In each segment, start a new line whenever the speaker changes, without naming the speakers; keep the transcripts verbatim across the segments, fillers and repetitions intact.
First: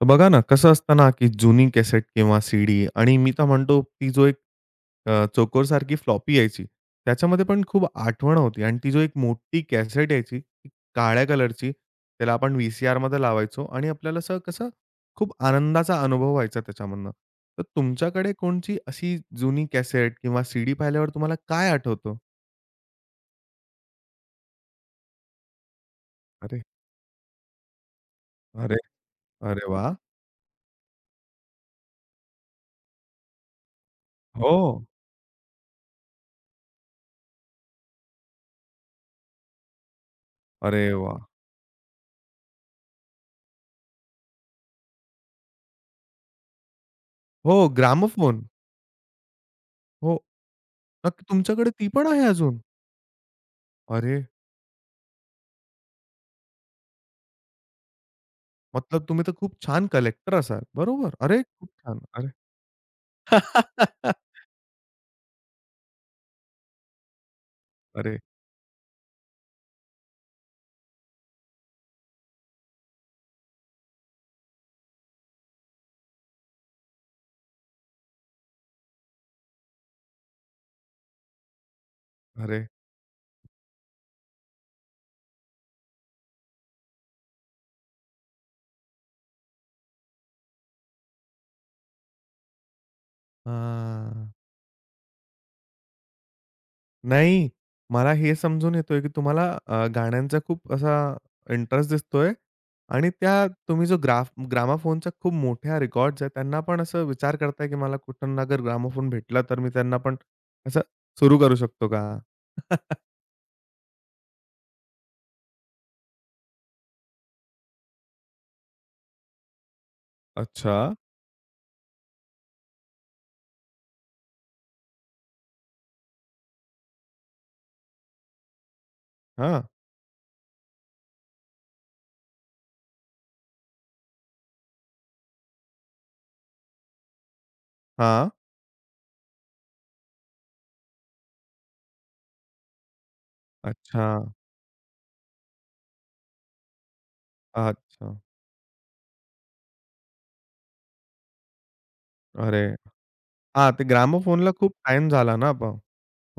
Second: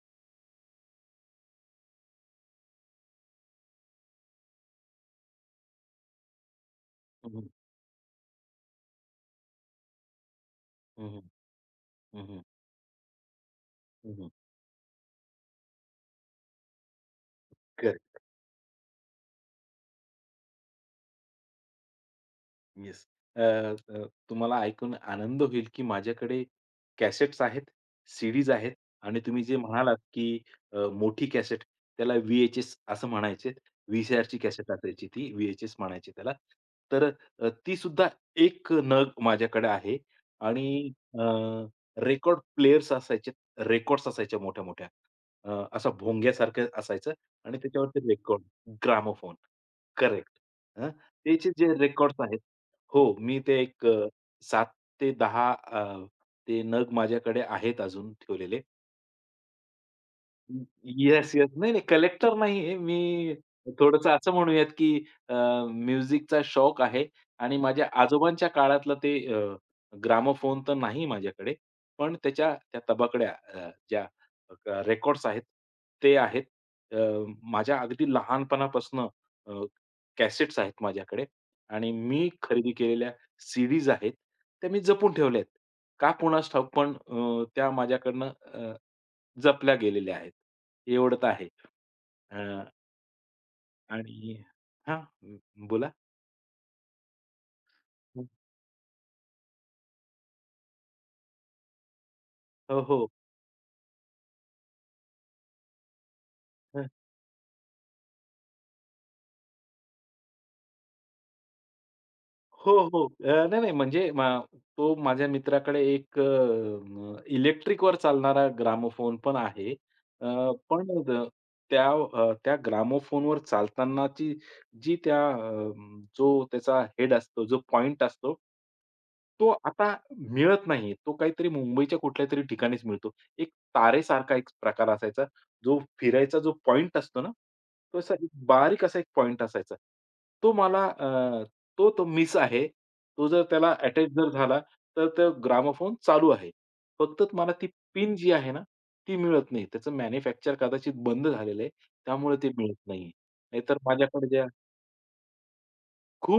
तर बघा ना, कसं असतं ना, की जुनी कॅसेट किंवा सीडी आणि मी तर म्हणतो ती जो एक अ, चोकोरसारखी फ्लॉपी यायची.
हं,
त्याच्यामध्ये
हं.
पण खूप आठवण होती आणि ती जो एक मोठी कॅसेट यायची, ती
हं, हं.
काळ्या कलरची. त्याला
हं,
आपण व्ही-सी-आरमध्ये लावायचो आणि आपल्याला असं कसं खूप आनंदाचा अनुभव व्हायचा त्याच्यामधनं. तर तुमच्याकडे कोणची अशी जुनी कॅसेट किंवा सीडी पाहिल्यावर तुम्हाला काय आठवतं?
येस. अ, अ, तुम्हाला ऐकून आनंद होईल, की माझ्याकडे
अरे,
कॅसेट्स आहेत, सीडीज आहेत
अरे,
आणि तुम्ही जे
अरे वाह!
म्हणालात, की अ, मोठी कॅसेट त्याला व्ही-एच-एस असं म्हणायचे. व्ही-सी-आरची कॅसेट
हो.
असायची ती, व्ही म्हणायचे त्याला. तर अ, ती सुद्धा एक नग माझ्याकडे आहे आणि
अरे
अ,
वाह!
रेकॉर्ड प्लेयर्स असायचे, रेकॉर्ड्स असायच्या मोठ्या-मोठ्या. अ, असा भोंग्यासारखं असायचं
हो,
आणि त्याच्यावरती रेकॉर्ड,
ग्रामोफोन.
ग्रामोफोन.
हो.
करेक्ट.
नक्की
त्याचे
तुमच्याकडे
जे
ती पण
रेकॉर्ड्स
आहे
आहेत
अजून?
हो, मी ते एक अ,
अरे
सात ते दहा अ, ते नग माझ्याकडे आहेत अजून ठेवलेले.
मतलब तुम्ही तर खूप छान कलेक्टर असाल.
हं,
बरोबर.
येस,
अरे,
येस.
खूप
नाही, नाही
छान. अरे
कलेक्टर नाहीये. मी थोडंसं असं म्हणूयात, की अ, म्युझिकचा शौक आहे आणि माझ्या
अरे,
आजोबांच्या काळातलं ते अ, ग्रामोफोन तर नाही माझ्याकडे. पण त्याच्या त्या तबकड्या अ, ज्या अ, रेकॉर्ड्स आहेत, ते आहेत. अ, माझ्या अगदी लहानपणापासनं अ, कॅसेट्स आहेत माझ्याकडे आणि मी
अरे!
खरेदी केलेल्या सीडीज आहेत. त्या मी जपून ठेवल्या आहेत. का कुणास ठाऊक पण अ, त्या माझ्याकडनं जपल्या गेलेल्या आहेत. एवढं तर आहे. अ,
हां.
आणि हां, बोला.
नाही, मला हे समजून येतोय, की तुम्हाला अ, गाण्यांचा खूप असा इंटरेस्ट दिसतोय
हो, हो.
आणि त्या तुम्ही जो ग्राफ ग्रामाफोनच्या खूप मोठ्या रेकॉर्ड्स आहेत, त्यांना पण असं विचार करताय, की मला कुठून अगर ग्रामोफोन भेटला, तर मी त्यांना पण असं सुरू करू शकतो का?
हो, हो. अ, नाही, नाही म्हणजे मा तो माझ्या मित्राकडे एक इलेक्ट्रिक वर चालणारा ग्रामोफोन पण आहे. अ,
अच्छा.
पण द त्या अ, त्या ग्रामोफोनवर चालतानाची जी त्या अ, म, जो त्याचा हेड असतो, जो पॉइंट असतो, तो
हां.
आता मिळत नाही. तो काहीतरी मुंबईच्या कुठल्यातरी ठिकाणीच मिळतो. एक तारेसारखा एक प्रकार असायचा. जो फिरायचा जो पॉइंट असतो ना, तो असा एक
हां.
बारीक असा एक पॉइंट असायचा. तो मला तो तो मिस आहे. तो जर त्याला
अच्छा.
अटॅच जर झाला, तर तो ग्रामोफोन चालू आहे. फक्त मला ती पिन
अच्छा.
जी आहे ना, ती मिळत नाही. त्याचं मॅन्युफॅक्चर कदाचित बंद झालेलं आहे. त्यामुळे ते
अरे!
मिळत नाहीये.
हां,
नाहीतर
ते
माझ्याकडे ज्या
ग्रामोफोनला खूप टाईम झाला ना, पण.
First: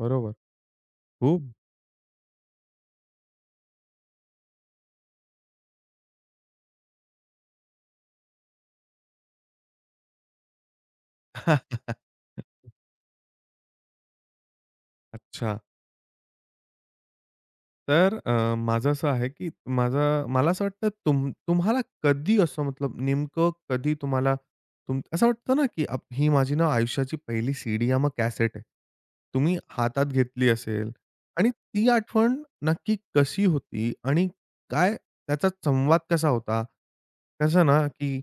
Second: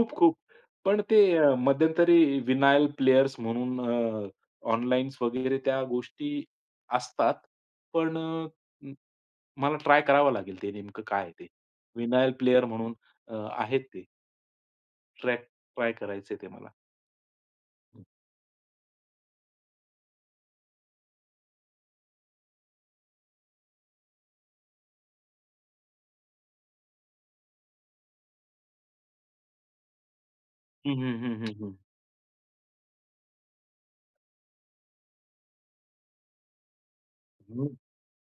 बरोबर.
पण ते
खूप?
अ, मध्यंतरी विनायल प्लेयर्स म्हणून अ, ऑनलाईन्स वगैरे त्या गोष्टी असतात. पण अ, म मला ट्राय करावं लागेल ते नेमकं काय आहे ते. विनायल प्लेयर म्हणून अ, आहेत ते. ट्रॅक
अच्छा.
ट्राय करायचंय ते मला.
तर अ, माझं असं आहे, की माझं मला असं वाटतं तुम तुम्हाला कधी असं मतलब नेमकं कधी तुम्हाला तुम असं वाटतं ना, की आप ही माझी ना आयुष्याची पहिली सीडी या मग कॅसेट आहे. तुम्ही हातात घेतली असेल
हं, हं, हं,
आणि
हं, हं.
ती आठवण नक्की कशी होती आणि काय त्याचा संवाद कसा होता? कसं
हं,
ना, की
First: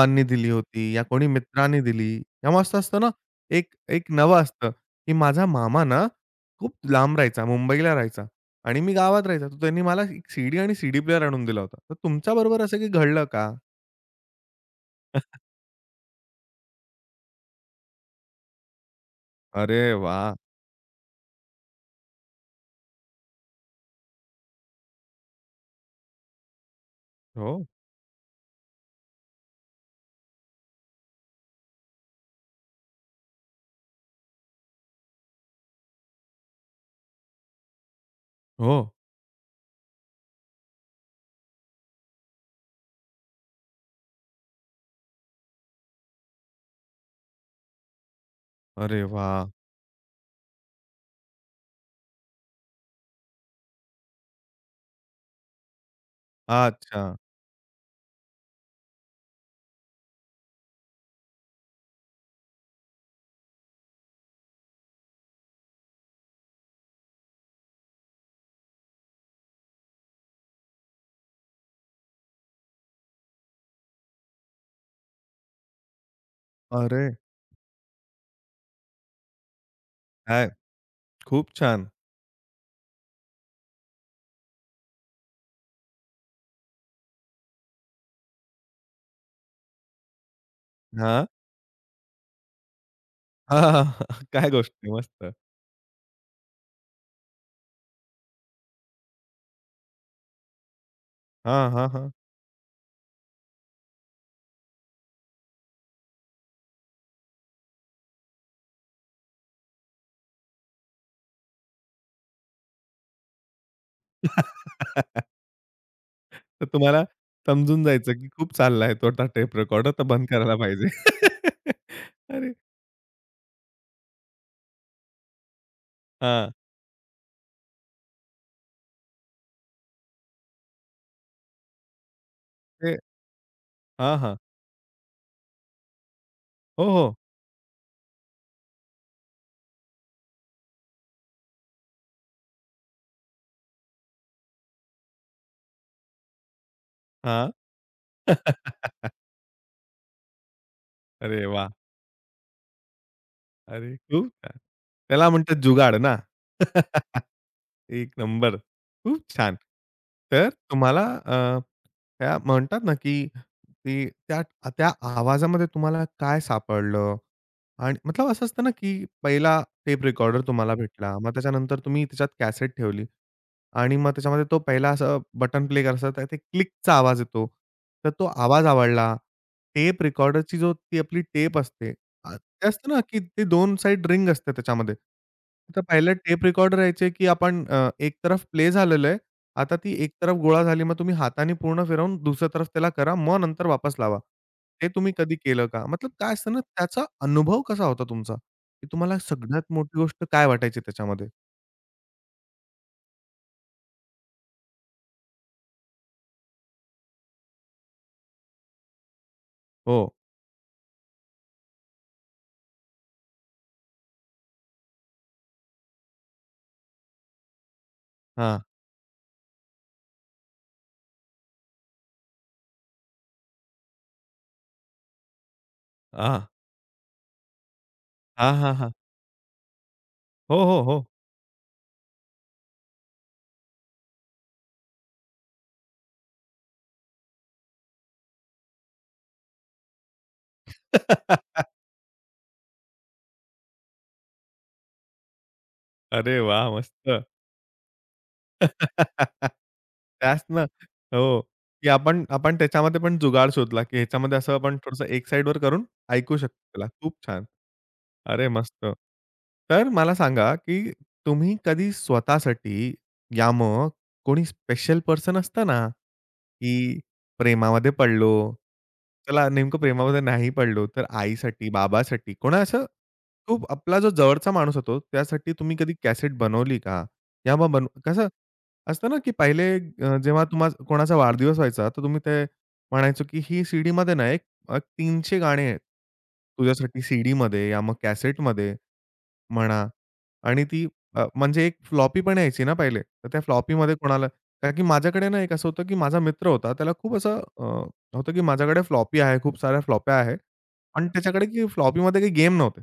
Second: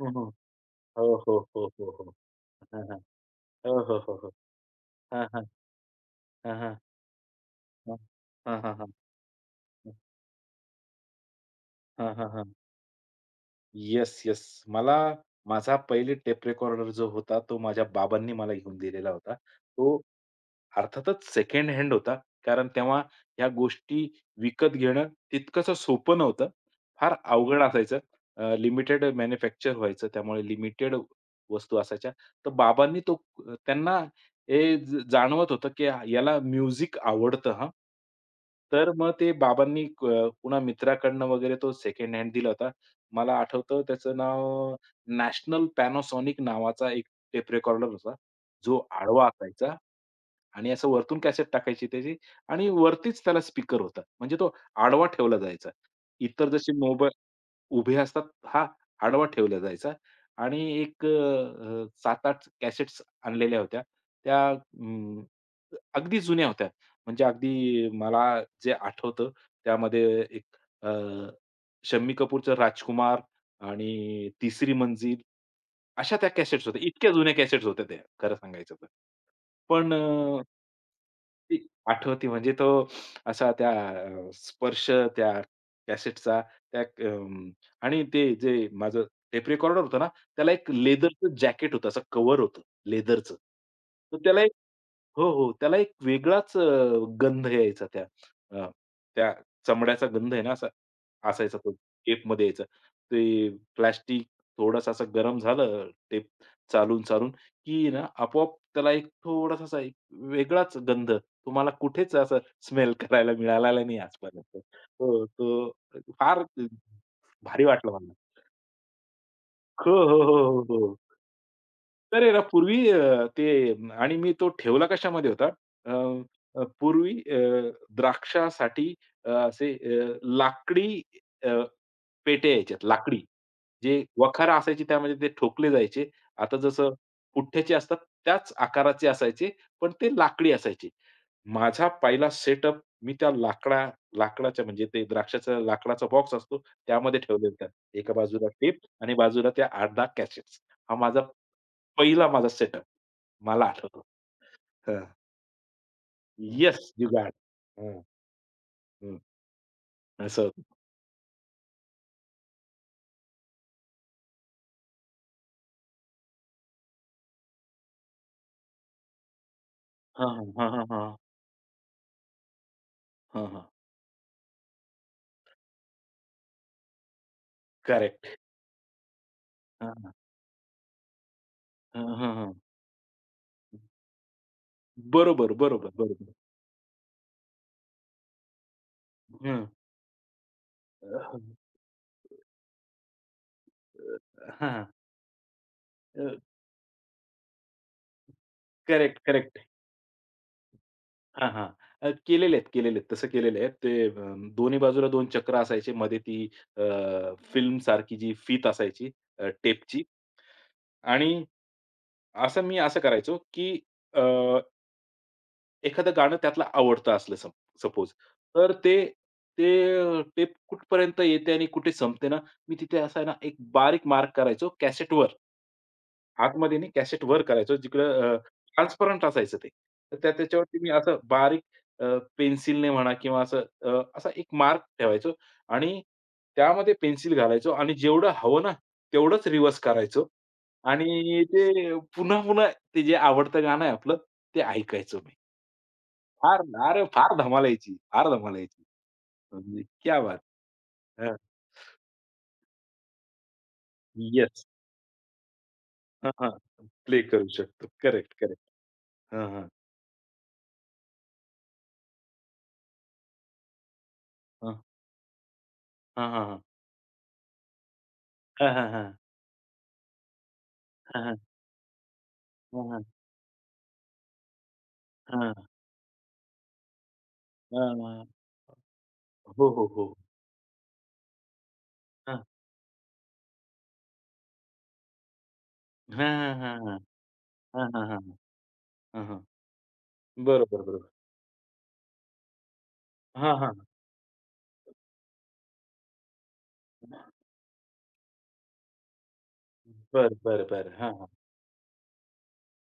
हो, हो.
दिली होती या
हो,
कोणी
हो, हो,
मित्रांनी
हो, हो.
दिली. तेव्हा असं
हां, हां.
असतं ना, एक
हो, हो,
एक
हो, हो.
नवं असतं, की
हां, हां.
माझा मामा ना
हां,
खूप
हां.
लांब राहायचा, मुंबईला
हां.
राहायचा.
हां, हां,
आणि
हां.
मी गावात राहायचा. तर त्यांनी मला एक सीडी आणि सीडी प्लेअर आणून दिला होता. तर
हां, हां, हां.
तुमच्याबरोबर असं काही घडलं का?
Yes, yes. मला माझा पहिले टेप रेकॉर्डर जो होता, तो माझ्या बाबांनी मला घेऊन दिलेला होता.
अरे
तो
वाह!
अर्थातच सेकंड हँड होता. कारण तेव्हा ह्या गोष्टी विकत घेणं तितकंसं सोपं नव्हतं. फार
हो,
अवघड असायचं. लिमिटेड मॅन्युफॅक्चर व्हायचं. त्यामुळे लिमिटेड वस्तू असायच्या. तर बाबांनी तो त्यांना हे ज जाणवत होतं, की याला म्युझिक आवडतं हां.
हो.
तर मग ते बाबांनी क पुन्हा मित्राकडनं वगैरे तो सेकंड हँड दिला होता. मला आठवतं त्याचं नाव नॅशनल पॅनासॉनिक नावाचा एक टेप रेकॉर्डर होता, जो
अरे
आडवा
वाह!
असायचा आणि असं वरतून कॅसेट टाकायची त्याची आणि वरतीच त्याला स्पीकर होता. म्हणजे तो आडवा ठेवला जायचा. इतर जसे
अच्छा.
मोबाईल उभे असतात, हा आडवा ठेवला जायचा आणि एक अ, सात आठ कॅसेट्स आणलेल्या होत्या. त्या अं, अगदी जुन्या होत्या. म्हणजे अगदी मला जे आठवतं त्यामध्ये एक शम्मी कपूरचं राजकुमार आणि तिसरी मंजिल अशा त्या कॅसेट्स होत्या.
अरे
इतक्या जुन्या कॅसेट्स होत्या त्या, खरं सांगायचं तर. पण अ,
काय? खूप
ती
छान.
आठवते म्हणजे तो असा त्या अ, स्पर्श त्या कॅसेटचा त्या अं, आणि ते जे माझं टेप रेकॉर्डर होतं ना, त्याला एक
हां.
लेदरचं जॅकेट होतं, असं कव्हर होतं लेदरचं. तर त्याला एक
काय गोष्टी
हो,
मस्त.
हो. त्याला एक वेगळाच अ, गंध यायचा त्या अ, त्या चमड्याचा गंध आहे ना असा असायचा तो
हां, हां, हां.
टेपमध्ये यायचा. ते प्लास्टिक थोडंसं असं गरम झालं टेप चालून-चालून, की ना आपोआप त्याला एक थोडासा वेगळाच गंध तुम्हाला कुठेच असं स्मेल करायला मिळालेला नाही आजपर्यंत. हो, तो फार
तर तुम्हाला
भारी
समजून
वाटलं मला.
जायचं, की खूप चाललाय तो आता टेप रेकॉर्डर
हो,
तर
हो,
बंद
हो,
करायला
हो,
पाहिजे.
हो. तर आहे ना
अरे
पूर्वी अ, ते आणि मी तो ठेवला कशामध्ये होता अ,
हां.
अ, पूर्वी अ, द्राक्षासाठी अ, असे अ, लाकडी पेट्या यायच्यात
ते
लाकडी. जे
हां, हां.
वखारा असायची त्यामध्ये ते ठोकले जायचे. आता
हो,
जसं
हो.
पुठ्ठ्याचे असतात त्याच आकाराचे असायचे, पण ते लाकडी असायचे. माझा पहिला सेटअप मी त्या लाकडा लाकडाच्या म्हणजे ते द्राक्षाचा लाकडाचा बॉक्स असतो त्यामध्ये ठेवले
हां.
होत्या. एका बाजूला टेप आणि बाजूला त्या आठ दहा कॅसेट्स. हा माझा
अरे वाह!
पहिला माझा सेटअप. मला
अरे
आठवतो.
खूप त्याला म्हणतात जुगाड ना?
येस, जुगाड. हं,
एक नंबर.
हं.
खूप छान.
असं
तर
होतं.
तुम्हाला अ, त्या म्हणतात ना, की ती त्या त्या आवाजामध्ये तुम्हाला काय सापडलं? आणि मतलब असं असतं ना, की पहिला टेप
हां.
रेकॉर्डर
हां,
तुम्हाला
हां, हां.
भेटला. मग त्याच्यानंतर तुम्ही त्याच्यात कॅसेट ठेवली
हां, हां.
आणि मग त्याच्यामध्ये तो पहिला असं बटन प्ले करायचं तर ते क्लिकचा आवाज येतो. तर
करेक्ट.
तो आवाज आवडला.
हां,
टेप
हां.
रेकॉर्डरची जो ती आपली टेप असते,
हां, हां,
आ
हां.
ते असतं ना, की ते दोन साइड रिंग असते त्याच्यामध्ये.
बरोबर,
तर
बरोबर,
पहिलं
बरोबर.
टेप रेकॉर्ड राहायचे, की आपण अ, एक तरफ प्ले झालेलं आहे.
हं.
आता ती एक तरफ गोळा झाली, मग
अ,
तुम्ही हाताने पूर्ण फिरवून दुसऱ्या तरफ त्याला करा, मग नंतर वापस लावा.
हां.
हे तुम्ही कधी केलं का? मतलब काय
अ,
असतं ना, त्याचा अनुभव कसा होता तुमचा? की
करेक्ट,
तुम्हाला
करेक्ट.
सगळ्यात मोठी गोष्ट काय वाटायची त्याच्यामध्ये?
हां, हां. अ, केलेले आहेत, केलेले आहेत. तसं केलेलं आहे. ते अ, दोन्ही बाजूला दोन चक्र असायचे. मध्ये ती अ, फिल्मसारखी जी फीत असायची
हो.
टेपची आणि असं मी असं करायचो, की अ, एखादं गाणं त्यातलं आवडतं असलं सपोज,
हां.
तर ते ते टेप कुठपर्यंत येते आणि कुठे संपते ना, मी तिथे असा आहे ना, एक बारीक मार्क करायचो कॅसेटवर.
हां.
आतमध्ये नाही कॅसेट वर करायचो जिकडं अ,
हां, हां, हां.
ट्रान्सपरंट असायचं ते. तर त्या
हो,
त्याच्यावरती
हो,
मी
हो.
असं बारीक अ, पेन्सिलने म्हणा किंवा असं अ, असा एक मार्क ठेवायचो आणि त्यामध्ये पेन्सिल घालायचो आणि जेवढं हवं ना, तेवढंच रिव्हर्स करायचो आणि ते पुन्हा-पुन्हा ते जे आवडतं गाणं आहे आपलं, ते ऐकायचो मी.
अरे वा
फार अरे,
मस्त.
फार धमाल यायची, फार धमाल यायची. म्हणजे क्या बात!
त्याच ना. हो, की आपण आपण त्याच्यामध्ये पण जुगाड शोधला, की ह्याच्यामध्ये असं
येस.
आपण थोडंसं एक साइडवर करून ऐकू शकतो त्याला. खूप
प्ले
छान.
करू शकतो. करेक्ट,
अरे
करेक्ट.
मस्त!
हां, हां.
तर मला सांगा, की तुम्ही कधी स्वतःसाठी या मग कोणी
हां,
स्पेशल पर्सन असतं ना,
हां, हां,
की प्रेमामध्ये पडलो.
हां, हां, हां.
चला नेमकं प्रेमामध्ये नाही पडलो, तर
हां, हां.
आईसाठी, बाबासाठी कोणा असं
हां, हां.
खूप आपला जो जवळचा माणूस होतो, त्यासाठी तुम्ही कधी कॅसेट बनवली का? या मग बनव
हां. हां.
कसं असतं ना, की
हो,
पहिले
हो, हो.
अ, जेव्हा तुम्हा कोणाचा वाढदिवस व्हायचा, तर तुम्ही
हां.
ते म्हणायचो, की ही सीडीमध्ये ना, एक अ, तीनशे गाणे आहेत.
हां, हां, हां, हां.
तुझ्यासाठी सीडीमध्ये या
हां,
मग
हां, हां.
कॅसेटमध्ये
हां, हां.
म्हणा आणि
बरोबर,
ती
बरोबर.
अ, म्हणजे एक फ्लॉपी पण यायची ना पहिले. तर त्या
हां, हां.
फ्लॉपीमध्ये कोणाला कारण की माझ्याकडे ना, एक असं होतं, की माझा मित्र होता. त्याला खूप असं अ, होतं, की माझ्याकडे फ्लॉपी आहे, खूप साऱ्या फ्लॉप्या
बरं,
आहे.
बरं, बरं.
आणि
हां, हां.
त्याच्याकडे की फ्लॉपीमध्ये काही गेम नव्हते.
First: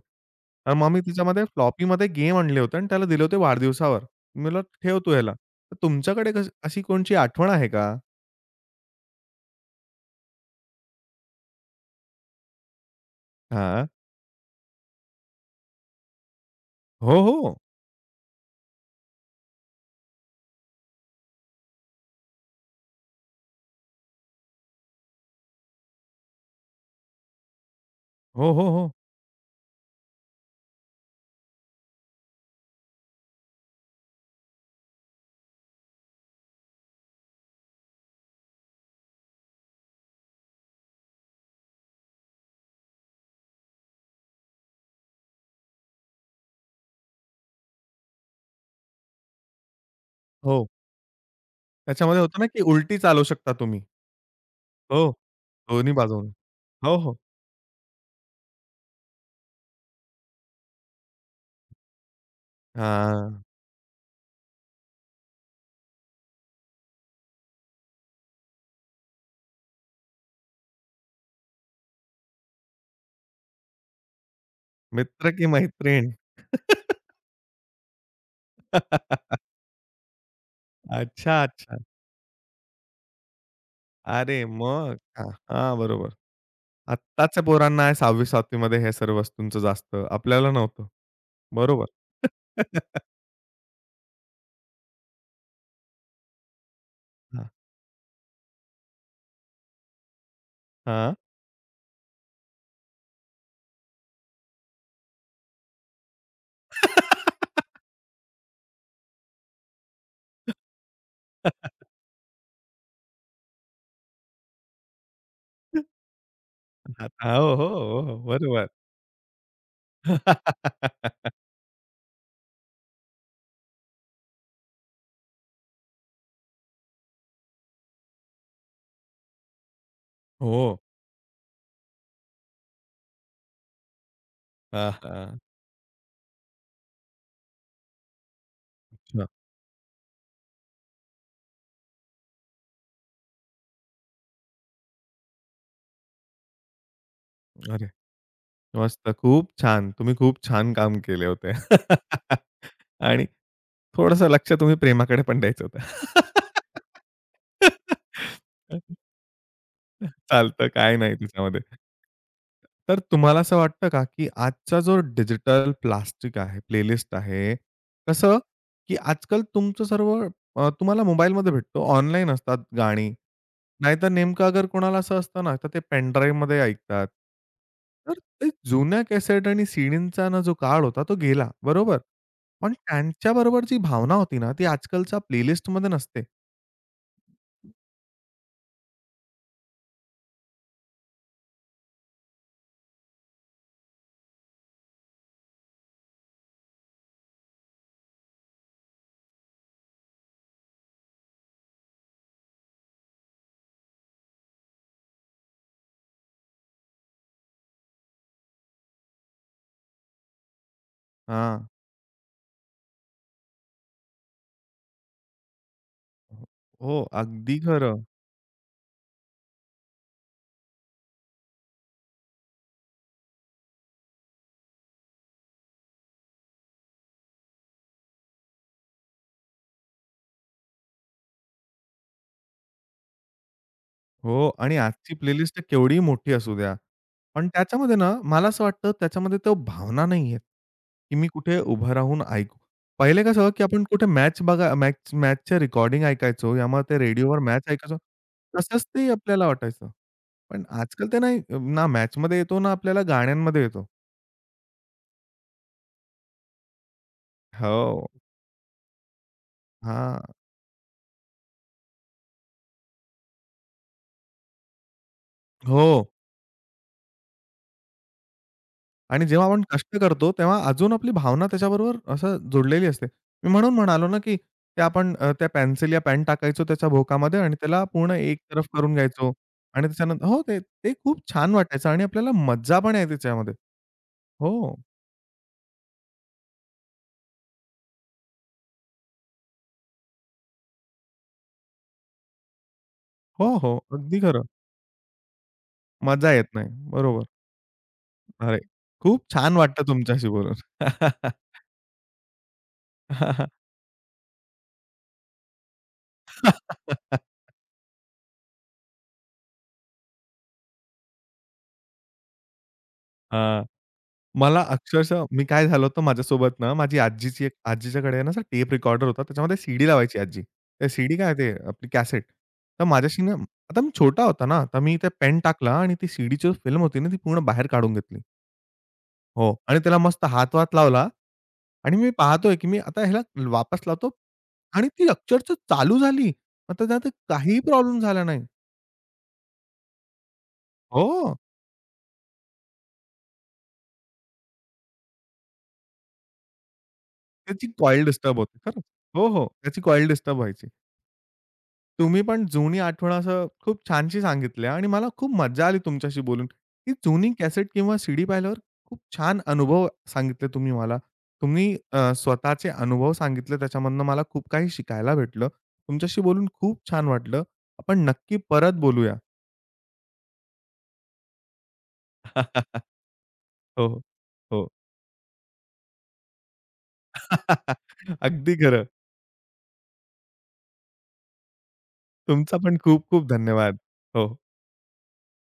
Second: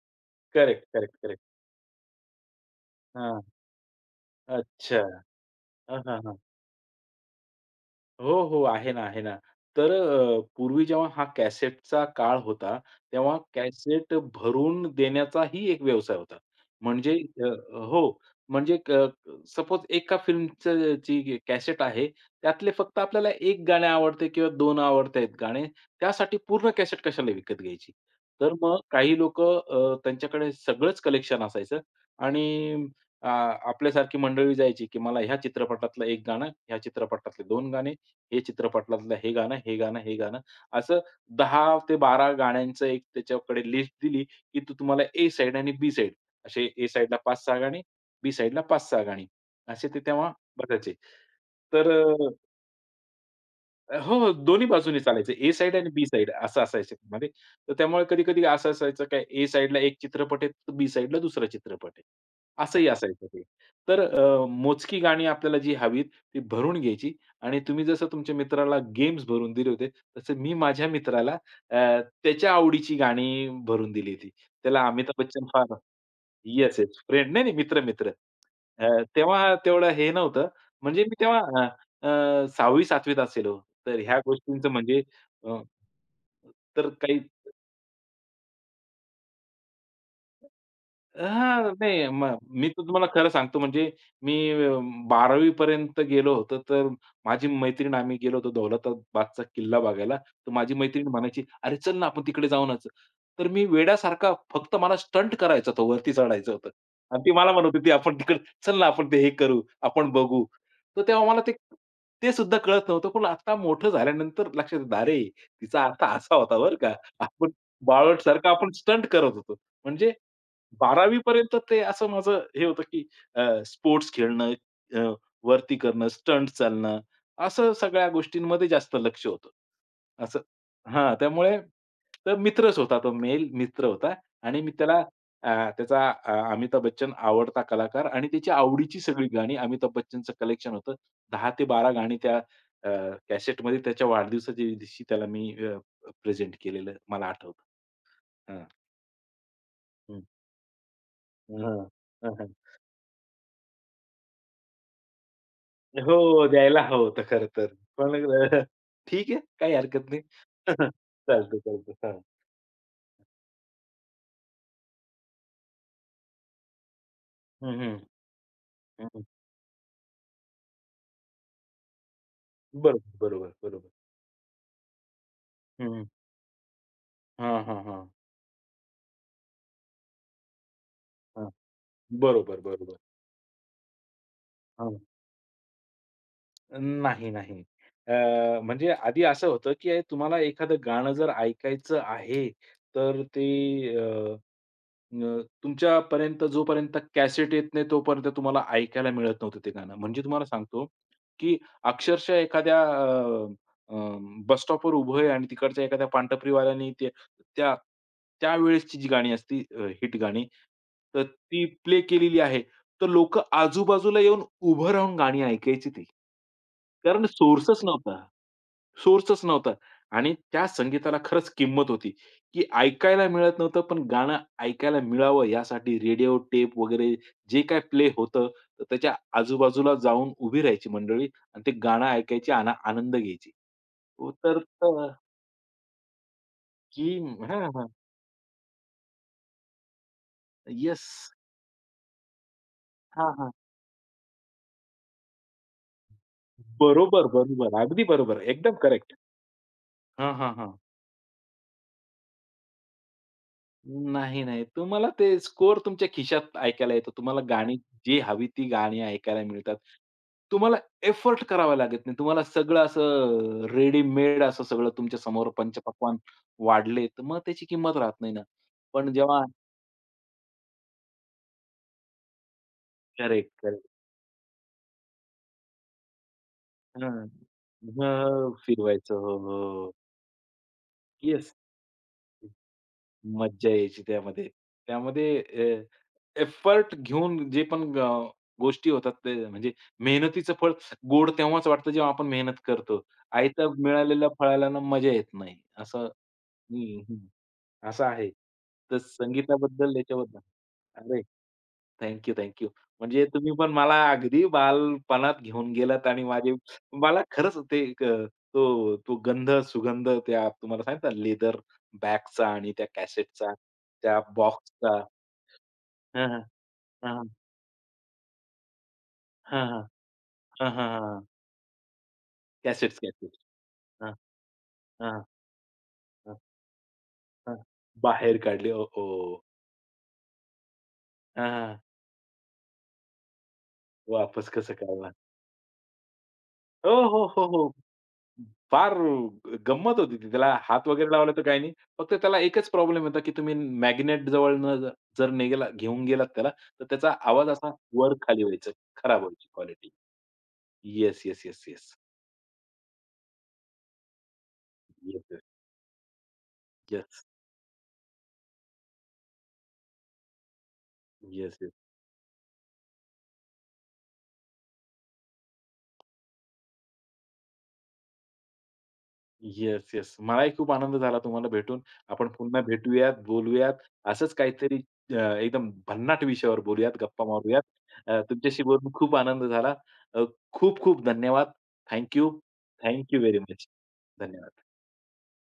तर
करेक्ट,
मग मी
करेक्ट, करेक्ट.
तिच्यामध्ये फ्लॉपीमध्ये गेम आणले होते आणि त्याला दिले होते
हां.
वाढदिवसावर. मी म्हटलं,
अच्छा.
"ठेव तू ह्याला." तर
हां, हां,
तुमच्याकडे
हां.
कसं अशी कोणची आठवण आहे का?
हो, हो. आहे ना, आहे ना. तर अ, पूर्वी जेव्हा हा कॅसेटचा काळ होता, तेव्हा
हां.
कॅसेट भरून देण्याचाही एक व्यवसाय होता. म्हणजे
हो,
अ,
हो.
हो, म्हणजे क सपोज एका फिल्मचं जी कॅसेट आहे, त्यातले फक्त आपल्याला एक गाणे आवडते किंवा दोन आवडतायेत गाणे, त्यासाठी पूर्ण कॅसेट कशाला विकत घ्यायची.
हो,
तर
हो,
मग
हो.
काही लोकं त्यांच्याकडे सगळंच कलेक्शन असायचं आणि अ, आपल्यासारखी मंडळी जायची, की मला ह्या चित्रपटातलं एक गाणं, ह्या चित्रपटातले दोन गाणे हे चित्रपटातलं हे गाणं, हे गाणं, हे गाणं असं दहा ते बारा गाण्यांचं एक त्याच्याकडे लिस्ट दिली, की तो तुम्हाला ए साइड आणि बी साइड असे ए साइडला पाच सहा गाणी, बी साइडला पाच सहा गाणी असे ते तेव्हा
हो.
बघायचे. तर
त्याच्यामध्ये
अ
होतं ना, की उलटी चालवू शकता तुम्ही.
हो, हो, दोन्ही बाजूनी
हो.
चालायचं. ए साइड आणि
दोन्ही
बी साइड
बाजून.
असं असायचं
हो, हो.
म्हणजे. तर त्यामुळे कधी-कधी असं असायचं काय ए साइडला एक चित्रपट आहे, तर बी साइडला दुसरा चित्रपट आहे. असंही हां. असायचं ते.
हां.
तर अ, मोजकी गाणी आपल्याला जी हवीत ती भरून घ्यायची आणि तुम्ही जसं तुमच्या मित्राला गेम्स भरून दिले होते, तसं मी माझ्या मित्राला अ, त्याच्या आवडीची गाणी भरून दिली होती. त्याला अमिताभ
मित्र
बच्चन
की
फार
मैत्रीण.
Yes, yes. फ्रेंड नाही, नाही मित्र, मित्र. अ, तेव्हा तेवढं हे नव्हतं. म्हणजे मी तेव्हा
अच्छा, अच्छा.
अ, सहावी सातवी त असेल हो. तर ह्या
अरे
गोष्टींचं
मग.
म्हणजे
हां,
अ,
हां. बरोबर.
तर काही
आत्ताच्या पोरांना आहे 6वी-7वी मध्ये हे सर्व वस्तूंचं जास्त. आपल्याला नव्हतं.
हां,
बरोबर.
नाही मग मी तर तुम्हाला खरं सांगतो म्हणजे मी अ, बारावी पर्यंत गेलो होतो, तर माझी
हां.
मैत्रीण आम्ही गेलो होतो दौलताबादचा किल्ला बघायला. तर माझी मैत्रीण
हां.
म्हणायची, "अरे चल ना आपण तिकडे जाऊन तर मी वेड्यासारखा फक्त मला स्टंट करायचं होतं, वरती चढायचं होतं आणि ती मला म्हणत होती, "आपण तिकडे चल ना आपण ते हे करू, आपण बघू." तर तेव्हा मला ते ते सुद्धा कळत नव्हतं. पण आता मोठं झाल्यानंतर लक्षात येतं, "अरे, तिचा अर्थ असा होता बरं का, आपण
हो, हो, हो.
बाळोटसारखं
बरोबर.
आपण स्टंट करत होतो." म्हणजे बारावी पर्यंत ते असं माझं हे होतं, की स्पोर्ट्स खेळणं, अ, वरती करणं, स्टंट चालणं, असं सगळ्या गोष्टींमध्ये जास्त लक्ष होतं. असं
हो.
हां, त्यामुळे तर मित्रच होता तो मेल मित्र होता आणि मी
हां,
त्याला
हां.
अ, त्याचा अ, अमिताभ बच्चन आवडता कलाकार आणि त्याची आवडीची
अच्छा.
सगळी गाणी अमिताभ बच्चनचं कलेक्शन होतं. दहा ते बारा गाणी त्या अ, कॅसेटमध्ये त्याच्या वाढदिवसाच्या दिवशी त्याला मी प्रेझेंट केलेलं मला आठवतं. हां.
मस्त. खूप छान. तुम्ही
हं,
खूप छान काम केले होते.
हं. हां.
आणि थोडंसं लक्ष तुम्ही प्रेमाकडे पण द्यायचं होतं.
हो, द्यायला हवं होतं खरं तर. पण अ, ठीक आहे, काही हरकत नाही.
चालतं. काय नाही
चालतं,
त्याच्यामध्ये.
चालतं. हां.
तर तुम्हाला असं वाटतं का, की आजचा जो डिजिटल प्लास्टिक आहे, प्लेलिस्ट आहे,
हं, हं.
कसं की
हं,
आजकाल तुमचं सर्व अ, तुम्हाला मोबाईलमध्ये भेटतो. ऑनलाईन असतात
बरोबर,
गाणी.
बरोबर, बरोबर.
नाहीतर नेमकं अगर कोणाला असं असतं ना, तर ते
हं, हं.
पेनड्राईव्हमध्ये ऐकतात.
हां, हां, हां.
तर ते जुन्या कॅसेट आणि सीडींचा ना जो काळ होता तो गेला, बरोबर.
बरोबर,
पण
बरोबर.
त्यांच्याबरोबर जी भावना होती ना, ती
हां.
आजकालच्या प्लेलिस्टमध्ये नसते.
नाही, नाही. अ, म्हणजे आधी असं होतं, की तुम्हाला एखादं गाणं जर ऐकायचं आहे, तर ते अ, अ, तुमच्यापर्यंत जोपर्यंत कॅसेट येत नाही, तोपर्यंत तुम्हाला ऐकायला मिळत नव्हतं ते गाणं. म्हणजे तुम्हाला सांगतो, की अक्षरशः एखाद्या बस स्टॉपवर उभं आहे आणि तिकडच्या एखाद्या पानटपरीवाल्याने ते त्या त्यावेळेसची जी गाणी असती अ, हिट गाणी, तर
हां.
ती प्ले केलेली आहे. तर लोक आजूबाजूला येऊन उभं राहून गाणी ऐकायची ती.
हो, हो.
कारण
अगदी
सोर्सच
खरं.
नव्हता. सोर्सच नव्हता आणि त्या संगीताला खरंच किंमत होती, की ऐकायला मिळत नव्हतं, पण गाणं ऐकायला मिळावं यासाठी रेडिओ, टेप वगैरे जे काही प्ले होतं, तर त्याच्या आजूबाजूला जाऊन उभी राहायची मंडळी आणि ते गाणं ऐकायची आणि आनंद घ्यायची. हो,
हो
तर
आणि
अ,
आजची प्लेलिस्ट केवढीही मोठी असू द्या.
की
पण
हां, हां.
त्याच्यामध्ये ना, मला असं वाटतं त्याच्यामध्ये तो भावना नाहीये, की मी
येस.
कुठे उभं राहून ऐकू. पहिले
हां,
कसं
हां.
की आपण कुठे मॅच बघा मॅच मॅचच्या रेकॉर्डिंग ऐकायचो, यामुळे ते
बरोबर,
रेडिओवर मॅच
बरोबर.
ऐकायचो.
अगदी बरोबर. एकदम
तसंच ते
करेक्ट.
आपल्याला वाटायचं.
हां, हां,
पण
हां.
आजकाल ते नाही ना मॅचमध्ये येतो ना आपल्याला गाण्यांमध्ये येतो.
नाही, नाही. तुम्हाला ते स्कोअर तुमच्या खिशात ऐकायला येतो. तुम्हाला गाणी
हो.
जी हवी ती गाणी ऐकायला मिळतात.
हां.
तुम्हाला एफर्ट करावा लागत नाही. तुम्हाला सगळं असं रेडीमेड असं सगळं तुमच्या समोर
हो.
पंचपक्वान्न वाढले, तर मग त्याची किंमत राहत नाही ना. पण
आणि
जेव्हा
जेव्हा आपण कष्ट करतो, तेव्हा अजून आपली भावना त्याच्याबरोबर असं जोडलेली असते. मी
करेक्ट,
म्हणून
करेक्ट.
म्हणालो ना, की ते आपण अ, त्या पेन्सिल या पेन टाकायचो त्याच्या भोकामध्ये आणि त्याला पूर्ण एकतरफ करून
फिरवायचं.
घ्यायचो
हो,
आणि
हो.
त्याच्यानंतर हो, ते ते खूप
येस.
छान वाटायचं आणि आपल्याला मज्जा पण यायची त्याच्यामध्ये.
मज्जा यायची त्यामध्ये.
हो.
त्यामध्ये एफर्ट घेऊन जे पण ग गोष्टी होतात ते म्हणजे मेहनतीचं फळ गोड तेव्हाच वाटतं जेव्हा आपण मेहनत करतो.
हो,
आयत्या
हो. अगदी
मिळालेल्या
खरं.
फळाला ना मजा येत नाही. असं
मजा येत नाही.
हं, हं.
बरोबर.
असं आहे.
अरे,
तर
खूप छान वाटतं
संगीताबद्दल
तुमच्याशी
याच्याबद्दल
बोलून.
अरे थँक यू, थँक यू. म्हणजे तुम्ही पण मला अगदी बालपणात घेऊन गेलात आणि माझे मला खरंच ते एक अ, तो तो गंध, सुगंध त्या तुम्हाला सांगितलं लेदर बॅगचा आणि त्या कॅसेटचा,
हां.
त्या
मला
बॉक्सचा.
अक्षरशः मी काय झालं होतं
हां, हां.
माझ्यासोबत ना, माझी
हां, हां.
आजीची एक आजीच्याकडे आहे ना असा टेप रेकॉर्डर होता. त्याच्यामध्ये
हां, हां.
सीडी लावायची आजी.
हां,
ते
हां,
सीडी
हां.
काय ते आपली कॅसेट. तर
कॅसेट्स,
माझ्याशी ना
कॅसेट्स.
आता मी छोटा होता ना, तर मी ते पेन टाकला आणि ती सीडीची फिल्म होती ना, ती पूर्ण बाहेर काढून घेतली.
बाहेर काढले. ओहो!
हो. आणि त्याला मस्त हात-वात लावला
हां, हां.
आणि मी पाहतोय, की मी आता ह्याला वापस लावतो
वापस कसं
आणि ती
कळणार?
अक्षरशः चालू झाली. आता
हो,
त्यात
हो, हो,
काहीही
हो.
प्रॉब्लेम झाला नाही.
फार गंमत होती ती. त्याला हात वगैरे लावला
हो.
तर काही नाही. फक्त त्याला एकच प्रॉब्लेम होता, की तुम्ही मॅग्नेट जवळ न ज जर नेला घेऊन गेलात त्याला, तर त्याचा आवाज
त्याची
असा
कॉइल डिस्टर्ब
वर-खाली
होते
व्हायचा.
खरंच.
खराब
हो, हो.
व्हायची
त्याची
क्वालिटी.
कॉइल डिस्टर्ब व्हायची.
Yes, yes, yes, yes.
तुम्ही पण जुनी आठवण असं खूप छानशी सांगितल्या आणि मला
येस,
खूप
येस.
मज्जा आली तुमच्याशी बोलून. ती
येस.
जुनी कॅसेट किंवा सीडी पाहिल्यावर खूप छान अनुभव सांगितले तुम्ही मला.
Yes, yes.
तुम्ही अ, स्वतःचे अनुभव सांगितले त्याच्यामधनं मला खूप काही शिकायला भेटलं. तुमच्याशी बोलून खूप छान वाटलं. आपण नक्की परत बोलूया.
येस, मलाही खूप आनंद झाला तुम्हाला भेटून. आपण पुन्हा भेटूयात, बोलूयात.
हो,
असंच
हो.
काहीतरी अ, एकदम भन्नाट विषयावर बोलूयात, गप्पा मारूयात. अ,
अगदी
तुमच्याशी
खरं.
बोलून खूप आनंद झाला. अ, खूप खूप धन्यवाद. Thank you.
तुमचा पण खूप खूप
व्हेरी मच.
धन्यवाद. हो.
धन्यवाद.